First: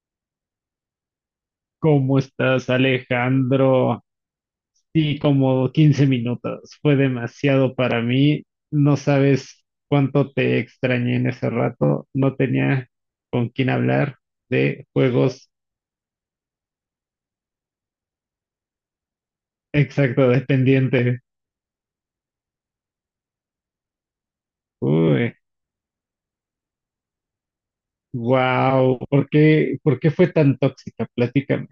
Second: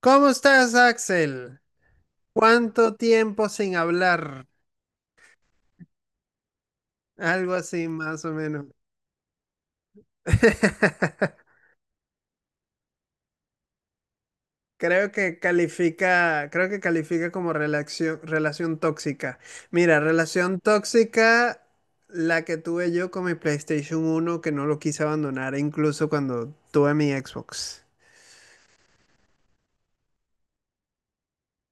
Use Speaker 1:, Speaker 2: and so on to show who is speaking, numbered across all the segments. Speaker 1: ¿Cómo estás, Axel?
Speaker 2: ¿Cómo estás,
Speaker 1: ¿Cuánto tiempo sin
Speaker 2: Alejandro?
Speaker 1: hablar?
Speaker 2: Sí, como 15 minutos. Fue
Speaker 1: Algo
Speaker 2: demasiado
Speaker 1: así,
Speaker 2: para
Speaker 1: más o
Speaker 2: mí.
Speaker 1: menos.
Speaker 2: No sabes cuánto te extrañé en ese rato. No tenía con quién hablar de
Speaker 1: Creo que
Speaker 2: juegos
Speaker 1: califica, creo que califica como relación tóxica. Mira,
Speaker 2: exacto
Speaker 1: relación
Speaker 2: dependiente.
Speaker 1: tóxica, la que tuve yo con mi PlayStation uno que no lo quise
Speaker 2: Uy,
Speaker 1: abandonar, incluso cuando tuve mi Xbox.
Speaker 2: wow. ¿Por qué fue tan tóxica? Platícame.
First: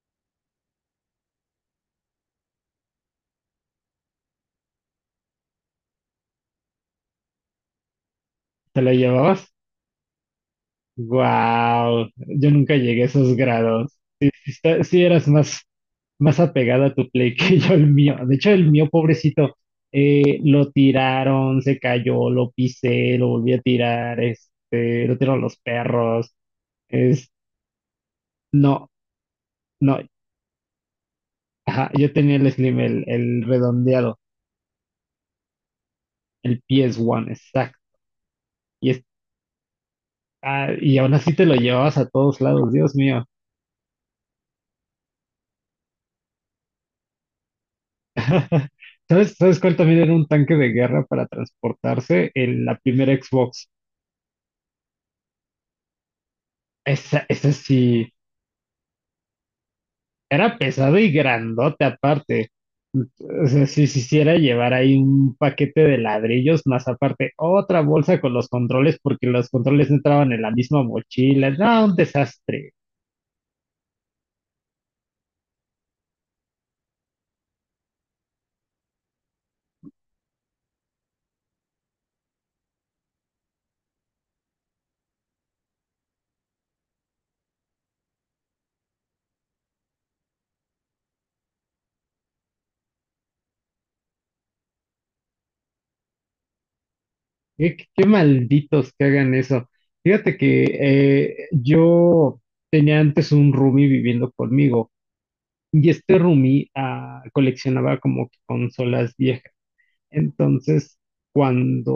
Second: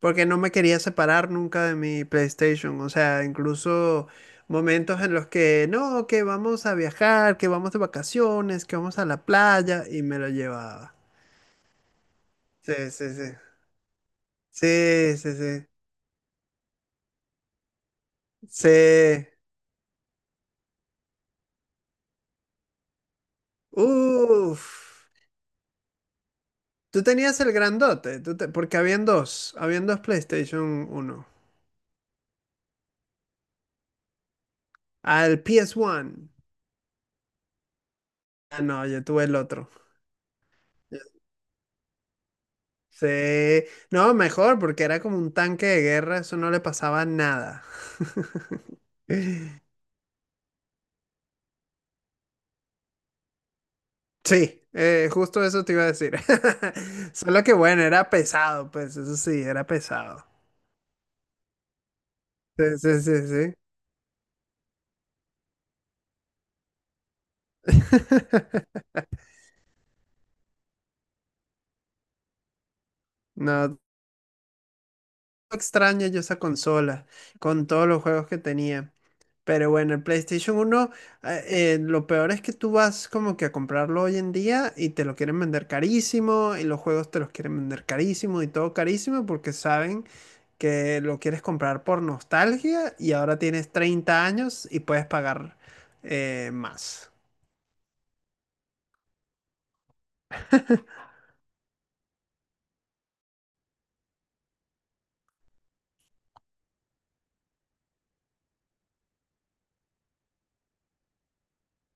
Speaker 1: Porque no me quería separar nunca de mi PlayStation. O sea, incluso momentos en los que, no, que vamos a viajar, que vamos de vacaciones, que
Speaker 2: ¿Te la
Speaker 1: vamos a la
Speaker 2: llevabas?
Speaker 1: playa, y me lo llevaba.
Speaker 2: Wow. Yo nunca
Speaker 1: Sí,
Speaker 2: llegué a
Speaker 1: sí, sí.
Speaker 2: esos grados. Sí, sí
Speaker 1: Sí,
Speaker 2: eras
Speaker 1: sí,
Speaker 2: más
Speaker 1: sí.
Speaker 2: más apegada a tu Play que yo el mío. De hecho,
Speaker 1: Sí.
Speaker 2: el mío, pobrecito, lo tiraron, se cayó, lo pisé, lo volví a tirar,
Speaker 1: Uf.
Speaker 2: lo tiraron los perros.
Speaker 1: Tú
Speaker 2: Es,
Speaker 1: tenías el grandote, porque
Speaker 2: no,
Speaker 1: habían dos
Speaker 2: no,
Speaker 1: PlayStation 1.
Speaker 2: ajá, yo tenía el Slim, el redondeado,
Speaker 1: Al PS1.
Speaker 2: el PS1, exacto.
Speaker 1: Ah, no,
Speaker 2: Y, es-
Speaker 1: yo tuve el otro.
Speaker 2: y
Speaker 1: Yo-
Speaker 2: aún así te lo llevabas a todos lados, Dios mío.
Speaker 1: Sí, no, mejor, porque era como un tanque de guerra, eso no le pasaba nada.
Speaker 2: ¿Sabes,
Speaker 1: Sí,
Speaker 2: sabes cuál también era un tanque de guerra para transportarse? La primera Xbox.
Speaker 1: justo eso te iba a decir.
Speaker 2: Esa,
Speaker 1: Solo
Speaker 2: esa
Speaker 1: que bueno, era
Speaker 2: sí,
Speaker 1: pesado, pues eso sí, era pesado.
Speaker 2: era pesado y grandote aparte.
Speaker 1: Sí, sí, sí,
Speaker 2: O
Speaker 1: sí.
Speaker 2: sea, si se hiciera llevar ahí un paquete de ladrillos, más aparte otra bolsa con los controles, porque los controles no entraban en la misma mochila. No, un desastre.
Speaker 1: No, extraña yo esa consola con todos los juegos que tenía. Pero bueno, el PlayStation uno lo peor es que tú vas como que a comprarlo hoy en día y te lo quieren vender carísimo y los juegos te los quieren vender carísimo y todo carísimo porque saben que lo quieres comprar por nostalgia y ahora tienes 30 años y puedes pagar más.
Speaker 2: Qué, qué malditos que hagan eso. Fíjate que yo tenía antes un roomie viviendo conmigo y este roomie coleccionaba como que consolas viejas. Entonces, cuando,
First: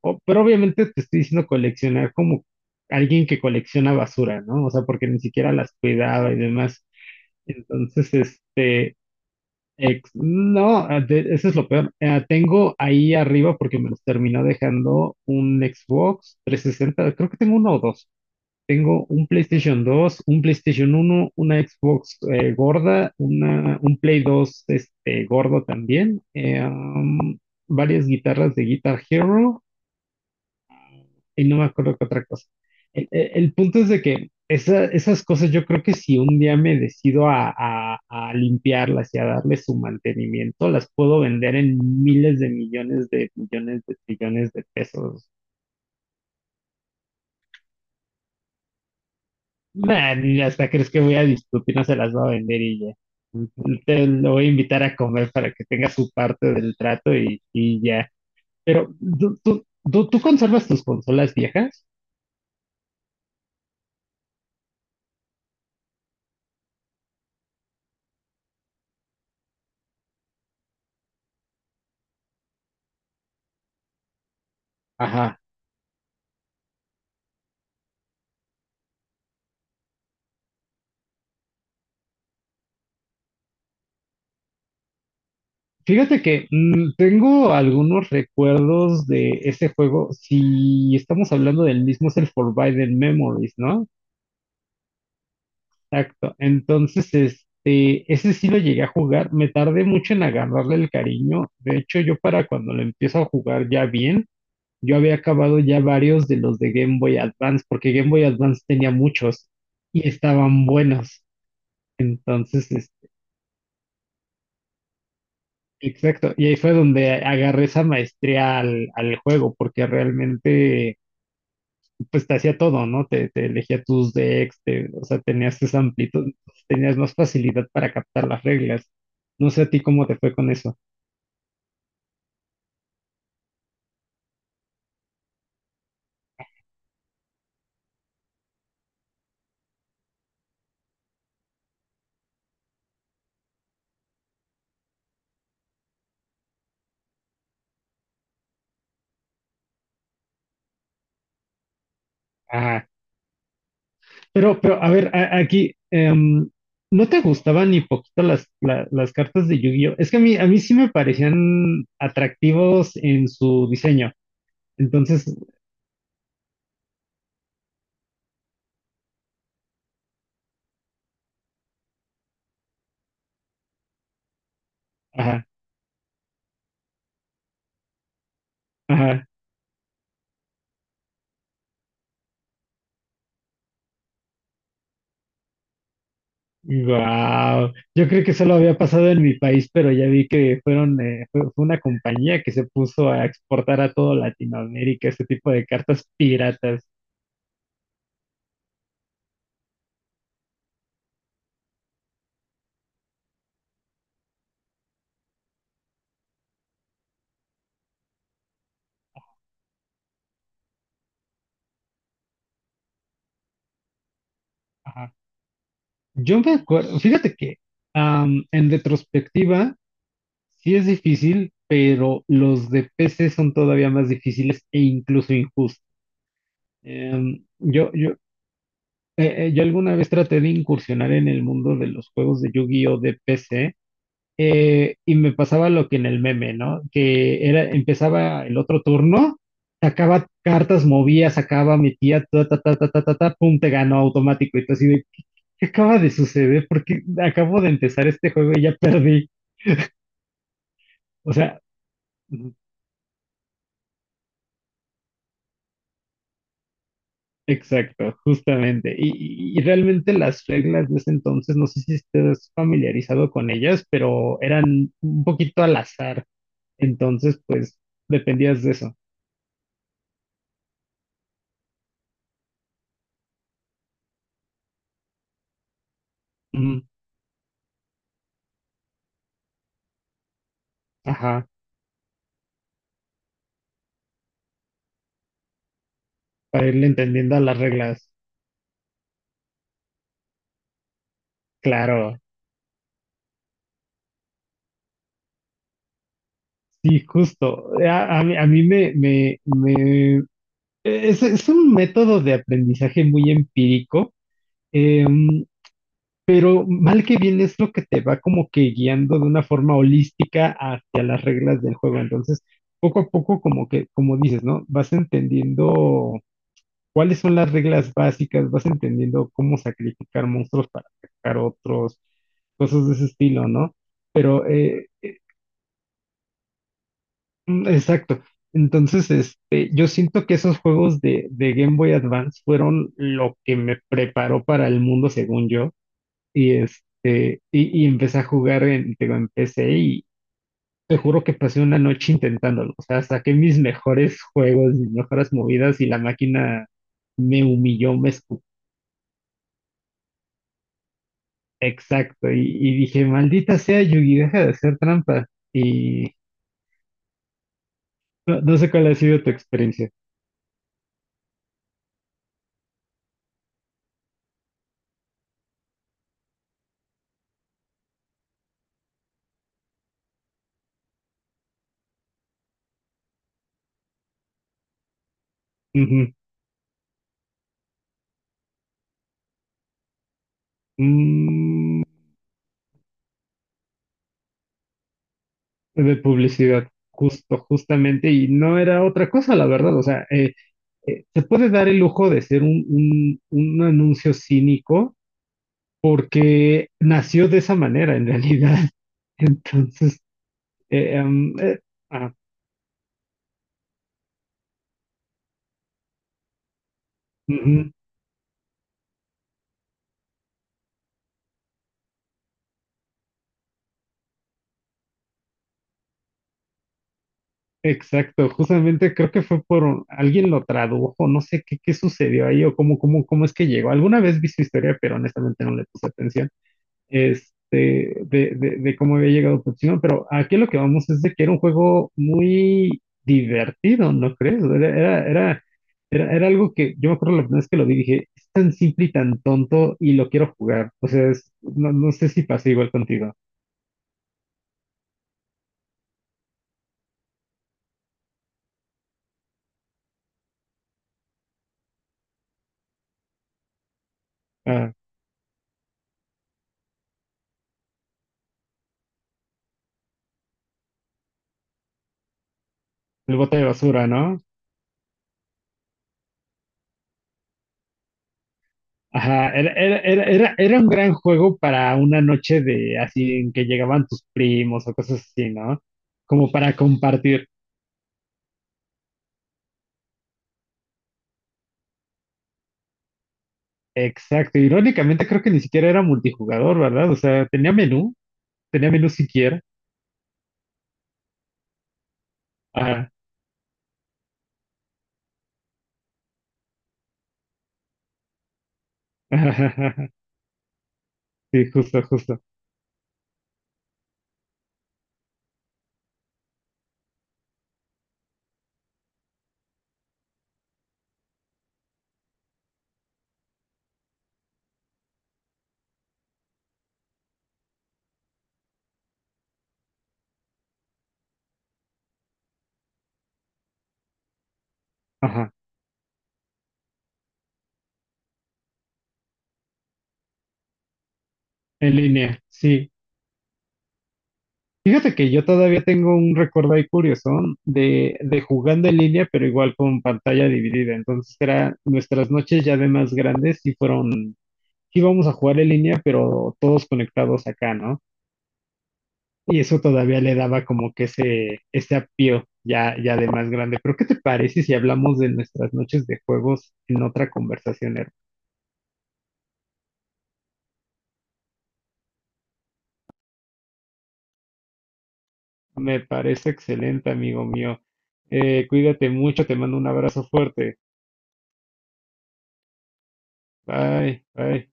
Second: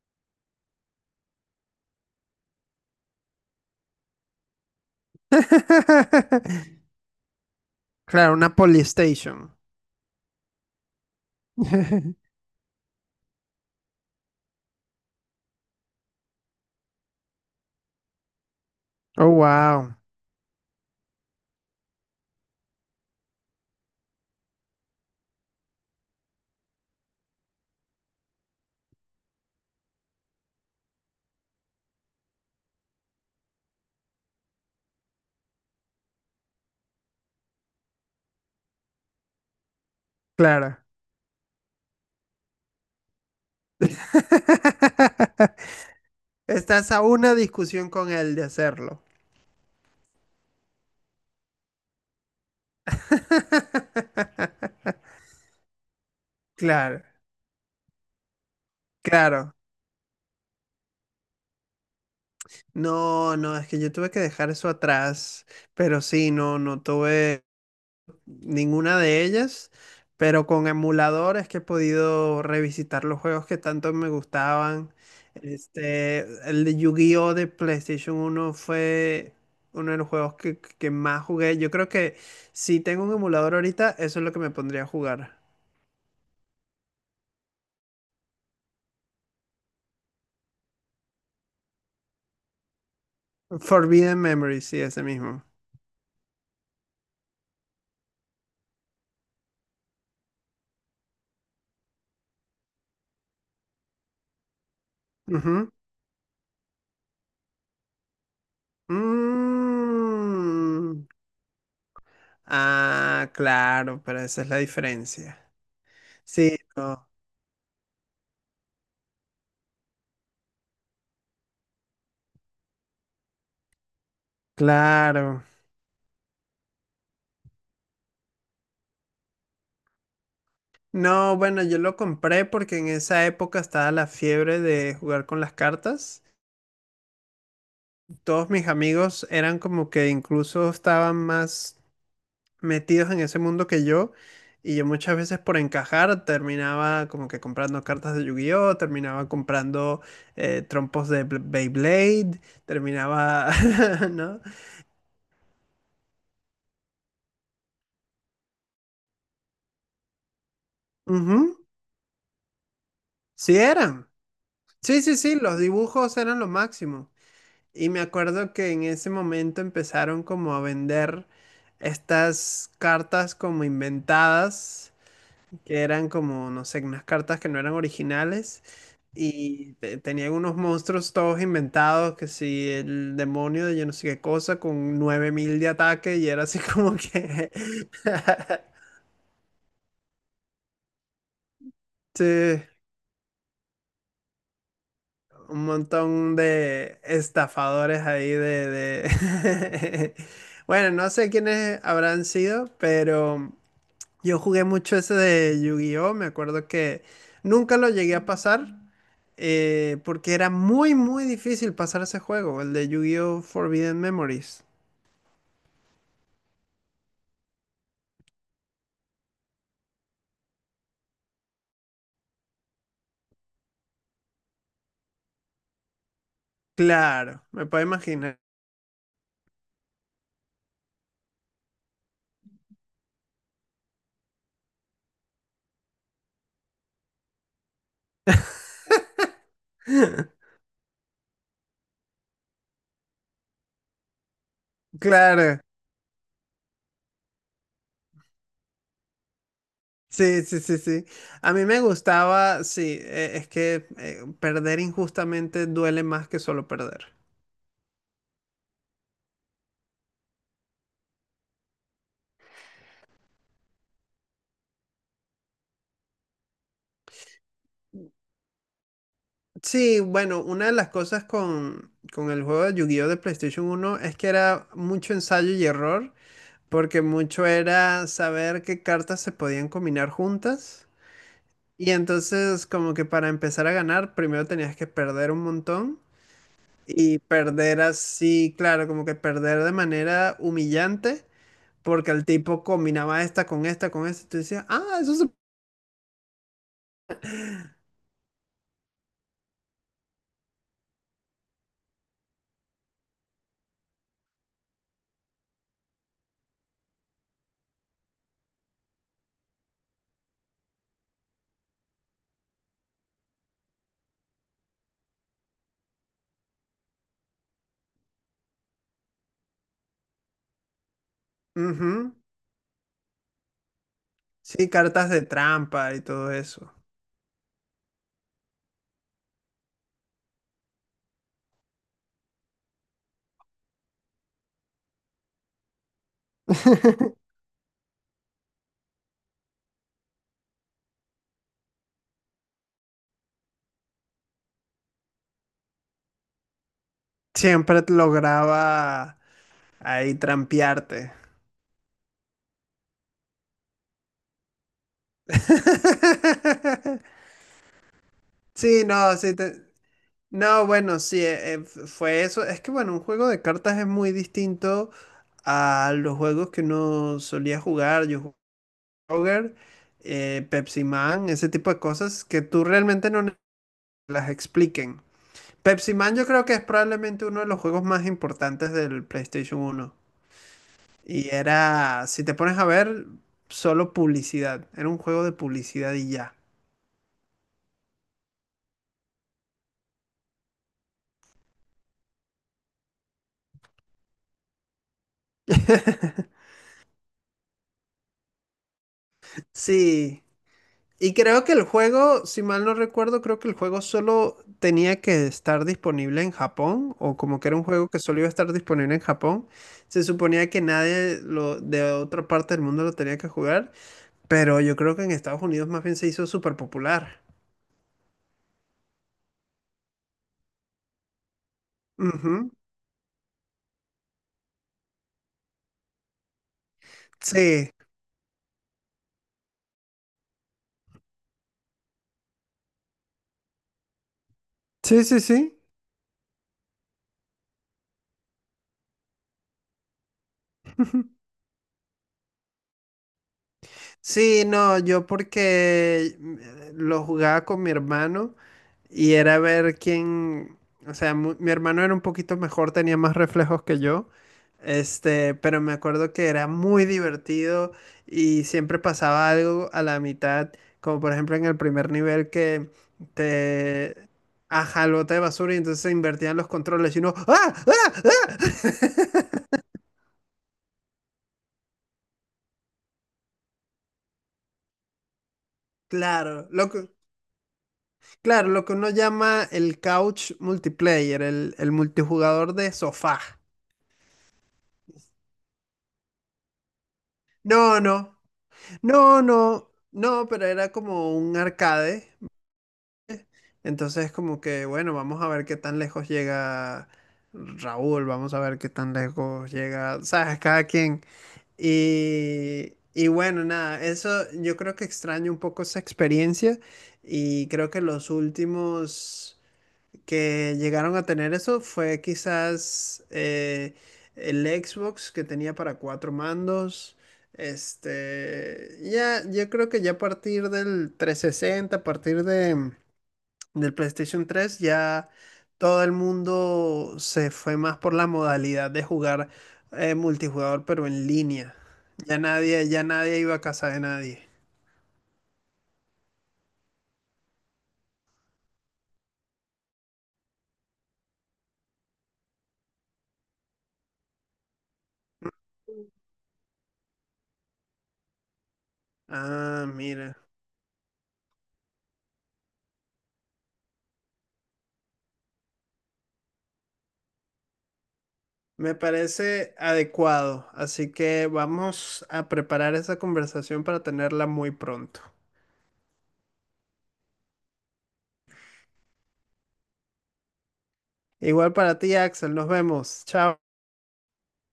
Speaker 2: pero obviamente te estoy diciendo coleccionar como alguien que colecciona basura, ¿no? O sea, porque ni siquiera las cuidaba y demás. Entonces,
Speaker 1: Claro, una
Speaker 2: este,
Speaker 1: Polystation.
Speaker 2: ex- no, ah, de- eso es lo peor. Ah, tengo ahí arriba, porque me los terminó dejando un Xbox 360, creo que tengo uno o dos. Tengo un
Speaker 1: Oh,
Speaker 2: PlayStation
Speaker 1: wow.
Speaker 2: 2, un PlayStation 1, una Xbox gorda, un Play 2 gordo también, varias guitarras de Guitar Hero y no me acuerdo qué otra cosa. El punto es de que esas cosas yo creo que si un día me decido a, a limpiarlas y a darle su mantenimiento,
Speaker 1: Claro.
Speaker 2: las puedo vender en miles de millones de millones de trillones de pesos.
Speaker 1: Estás a una discusión con él de hacerlo.
Speaker 2: Nah, ni hasta crees que voy a discutir, no se las va a vender y ya. Te lo voy a invitar a comer para que tenga su parte del
Speaker 1: Claro,
Speaker 2: trato y ya. Pero, ¿tú,
Speaker 1: claro.
Speaker 2: tú, tú conservas tus consolas viejas?
Speaker 1: No, no, es que yo tuve que dejar eso atrás, pero sí, no, no tuve ninguna de ellas, pero con emulador es que he podido revisitar los juegos que tanto me gustaban.
Speaker 2: Ajá.
Speaker 1: Este, el de Yu-Gi-Oh! De PlayStation uno fue uno de los juegos que más jugué. Yo creo que si tengo un emulador ahorita, eso es lo que me pondría a jugar.
Speaker 2: Fíjate que tengo algunos recuerdos de ese juego. Si estamos hablando del mismo, es el Forbidden Memories, ¿no?
Speaker 1: Forbidden Memory, sí, ese mismo.
Speaker 2: Exacto. Entonces, ese sí lo llegué a jugar. Me tardé mucho en agarrarle el cariño. De hecho, yo para cuando lo empiezo a jugar ya bien, yo había acabado
Speaker 1: Ujú.
Speaker 2: ya varios de los de Game Boy Advance, porque Game Boy Advance tenía muchos y estaban
Speaker 1: Mm.
Speaker 2: buenos. Entonces,
Speaker 1: Ah, claro, pero esa es la diferencia.
Speaker 2: exacto. Y
Speaker 1: Sí,
Speaker 2: ahí fue
Speaker 1: no,
Speaker 2: donde agarré esa maestría al juego, porque realmente, pues te hacía todo, ¿no? Te elegía tus decks, o sea,
Speaker 1: claro.
Speaker 2: tenías esa amplitud, tenías más facilidad para captar las reglas. No sé a ti cómo te fue con eso.
Speaker 1: No, bueno, yo lo compré porque en esa época estaba la fiebre de jugar con las cartas. Todos mis amigos eran como que incluso estaban más metidos en ese mundo que yo. Y yo muchas veces por encajar terminaba como que comprando cartas de Yu-Gi-Oh, terminaba comprando trompos de Beyblade, terminaba, ¿no?
Speaker 2: A ver, aquí, ¿no te gustaban ni poquito las cartas de Yu-Gi-Oh? Es que a mí sí me
Speaker 1: Ujú,
Speaker 2: parecían atractivos en
Speaker 1: sí
Speaker 2: su
Speaker 1: eran.
Speaker 2: diseño.
Speaker 1: Sí, sí,
Speaker 2: Entonces,
Speaker 1: sí, los dibujos eran lo máximo. Y me acuerdo que en ese momento empezaron como a vender estas cartas como inventadas,
Speaker 2: ajá,
Speaker 1: que eran como, no sé, unas cartas que no eran originales.
Speaker 2: ajá,
Speaker 1: Y tenían unos monstruos todos inventados, que si el demonio de yo no sé qué cosa, con 9000 de ataque, y era así como que...
Speaker 2: wow. Yo creo que solo había pasado en mi país, pero ya vi que fueron, fue una
Speaker 1: Sí,
Speaker 2: compañía que se puso a exportar a todo Latinoamérica este tipo
Speaker 1: un
Speaker 2: de cartas
Speaker 1: montón
Speaker 2: piratas.
Speaker 1: de estafadores ahí de... Bueno, no sé quiénes habrán sido, pero yo jugué mucho ese de Yu-Gi-Oh! Me acuerdo que nunca lo llegué a pasar, porque era muy, muy difícil pasar ese juego, el de Yu-Gi-Oh! Forbidden Memories.
Speaker 2: Ajá. Yo me acuerdo, fíjate que, en retrospectiva, sí es difícil, pero los de PC son todavía más difíciles e incluso injustos. Em,
Speaker 1: Claro, me puedo
Speaker 2: yo, yo,
Speaker 1: imaginar.
Speaker 2: yo alguna vez traté de incursionar en el mundo de los juegos de Yu-Gi-Oh! De PC y me pasaba lo que en el meme, ¿no? Que era, empezaba el otro turno, sacaba cartas, movía, sacaba, metía, ta, ta, ta, ta, ta, ta, ta, pum, te ganó automático. Y tú así de,
Speaker 1: Claro,
Speaker 2: ¿qué acaba de suceder? Porque acabo de empezar este juego y ya perdí.
Speaker 1: sí, sí, sí, sí.
Speaker 2: O
Speaker 1: A
Speaker 2: sea...
Speaker 1: mí me gustaba, sí, es que perder injustamente duele más que solo perder.
Speaker 2: Exacto, justamente. Y realmente las reglas de ese entonces, no sé si estés familiarizado con ellas, pero eran un poquito al azar. Entonces, pues, dependías de eso.
Speaker 1: Sí, bueno, una de las cosas con el juego de Yu-Gi-Oh! De PlayStation uno es que era mucho ensayo y error,
Speaker 2: Ujú,
Speaker 1: porque mucho era saber qué cartas se podían combinar juntas.
Speaker 2: ajá,
Speaker 1: Y entonces, como que para empezar a ganar, primero tenías que perder un montón.
Speaker 2: para irle
Speaker 1: Y
Speaker 2: entendiendo a las
Speaker 1: perder
Speaker 2: reglas.
Speaker 1: así, claro, como que perder de manera humillante, porque
Speaker 2: Claro,
Speaker 1: el tipo combinaba esta con esta, con esta, y tú decías, ah, eso se...
Speaker 2: sí, justo. A mí me, me, me... es un método de aprendizaje muy empírico. Em, Pero mal que bien es lo que te va como que guiando de una forma holística hacia las reglas del juego. Entonces, poco a poco, como que, como dices, ¿no? Vas entendiendo cuáles son las reglas básicas, vas entendiendo cómo sacrificar monstruos para sacar otros,
Speaker 1: ujú".
Speaker 2: cosas de ese estilo, ¿no? Pero,
Speaker 1: Sí, cartas de trampa y todo eso.
Speaker 2: exacto. Entonces, yo siento que esos juegos de Game Boy Advance fueron lo que me preparó para el mundo, según yo. Y empecé a jugar en, digo, en PC y te juro que pasé una noche intentándolo. O sea, saqué mis mejores juegos, mis mejores movidas y la máquina me
Speaker 1: Siempre te
Speaker 2: humilló, me escupió.
Speaker 1: lograba ahí trampearte.
Speaker 2: Exacto. Y dije, maldita sea, Yugi, deja de hacer trampa. Y no, no sé
Speaker 1: Sí,
Speaker 2: cuál ha
Speaker 1: no,
Speaker 2: sido tu
Speaker 1: sí,
Speaker 2: experiencia.
Speaker 1: no, bueno, sí, fue eso. Es que, bueno, un juego de cartas es muy distinto a los juegos que uno solía jugar. Yo Kroger, Pepsi Man, ese tipo de cosas que tú realmente no las expliquen. Pepsi
Speaker 2: Ujú.
Speaker 1: Man yo creo que es probablemente uno de los juegos más importantes del PlayStation uno. Y
Speaker 2: Mm,
Speaker 1: era, si te pones a ver, solo publicidad. Era un juego de publicidad
Speaker 2: de
Speaker 1: y ya.
Speaker 2: publicidad. Justo, justamente, y no era otra cosa, la verdad. O sea, se puede dar el lujo de ser un anuncio cínico porque nació de esa manera en realidad. Entonces,
Speaker 1: Sí.
Speaker 2: eh,
Speaker 1: Y
Speaker 2: em,
Speaker 1: creo que
Speaker 2: eh,
Speaker 1: el
Speaker 2: ah,
Speaker 1: juego, si mal no recuerdo, creo que el juego solo tenía que estar disponible en Japón, o como que era un
Speaker 2: ujú,
Speaker 1: juego que solo iba a estar disponible en Japón. Se suponía que nadie lo, de otra parte del mundo lo tenía que jugar, pero yo creo que en Estados Unidos más bien se hizo súper popular.
Speaker 2: exacto, justamente creo que fue por alguien lo tradujo, no sé qué, qué sucedió ahí
Speaker 1: Ujú.
Speaker 2: o cómo, cómo, cómo es que llegó. Alguna vez vi su historia, pero honestamente no le puse atención.
Speaker 1: Sí,
Speaker 2: este, de cómo había llegado Pochino, pero aquí lo que vamos es de que era un juego muy divertido, ¿no crees?
Speaker 1: sí, sí, sí.
Speaker 2: Era algo que yo me acuerdo la primera vez que lo vi, dije, es tan simple y tan tonto y lo quiero jugar. O sea, no, no sé si pasa igual contigo.
Speaker 1: Sí, no, yo porque lo jugaba con mi hermano. Y era ver quién, o sea, mi hermano era un poquito mejor, tenía más reflejos que yo,
Speaker 2: Ah,
Speaker 1: este, pero me acuerdo que era muy divertido y siempre pasaba algo a la mitad, como por ejemplo en el primer nivel que
Speaker 2: el bote de basura,
Speaker 1: te
Speaker 2: ¿no?
Speaker 1: ajá, el bote de basura y entonces se invertían los controles y uno, ¡ah! ¡Ah! ¡Ah!
Speaker 2: Ajá, era un gran juego para una noche de así en que llegaban tus primos o cosas así, ¿no? Como
Speaker 1: Claro,
Speaker 2: para
Speaker 1: lo que,
Speaker 2: compartir.
Speaker 1: claro, lo que uno llama el couch multiplayer, el multijugador de sofá.
Speaker 2: Exacto, irónicamente creo que ni siquiera era multijugador, ¿verdad? O sea,
Speaker 1: No, no,
Speaker 2: tenía menú
Speaker 1: no,
Speaker 2: siquiera.
Speaker 1: no, no, pero era como un arcade.
Speaker 2: Ajá.
Speaker 1: Entonces como que, bueno, vamos a ver qué tan lejos llega Raúl, vamos a ver qué tan lejos llega, sabes, cada quien.
Speaker 2: Sí, justo, justo.
Speaker 1: Y bueno, nada, eso yo creo que extraño un poco esa experiencia y creo que los últimos que llegaron a tener eso fue quizás el Xbox que tenía para cuatro mandos. Este, ya, yo creo que ya a partir del 360, del PlayStation 3, ya
Speaker 2: Ajá.
Speaker 1: todo el mundo se fue más por la modalidad de jugar multijugador, pero en línea.
Speaker 2: En línea, sí.
Speaker 1: Ya nadie iba a casa de nadie.
Speaker 2: Fíjate que yo todavía tengo un recuerdo ahí curioso de jugando en línea, pero igual con pantalla dividida. Entonces era nuestras noches ya de más grandes y fueron, íbamos a jugar en línea, pero todos conectados acá, ¿no? Y eso
Speaker 1: Ah,
Speaker 2: todavía le
Speaker 1: mira.
Speaker 2: daba como que ese apío ya, ya de más grande. Pero ¿qué te parece si hablamos de nuestras noches de juegos en otra conversación, Herb?
Speaker 1: Me parece adecuado, así que vamos a preparar esa conversación para tenerla muy pronto.
Speaker 2: Me parece excelente, amigo mío. Cuídate mucho, te mando un abrazo fuerte.
Speaker 1: Igual para ti, Axel, nos vemos. Chao.
Speaker 2: Bye, bye.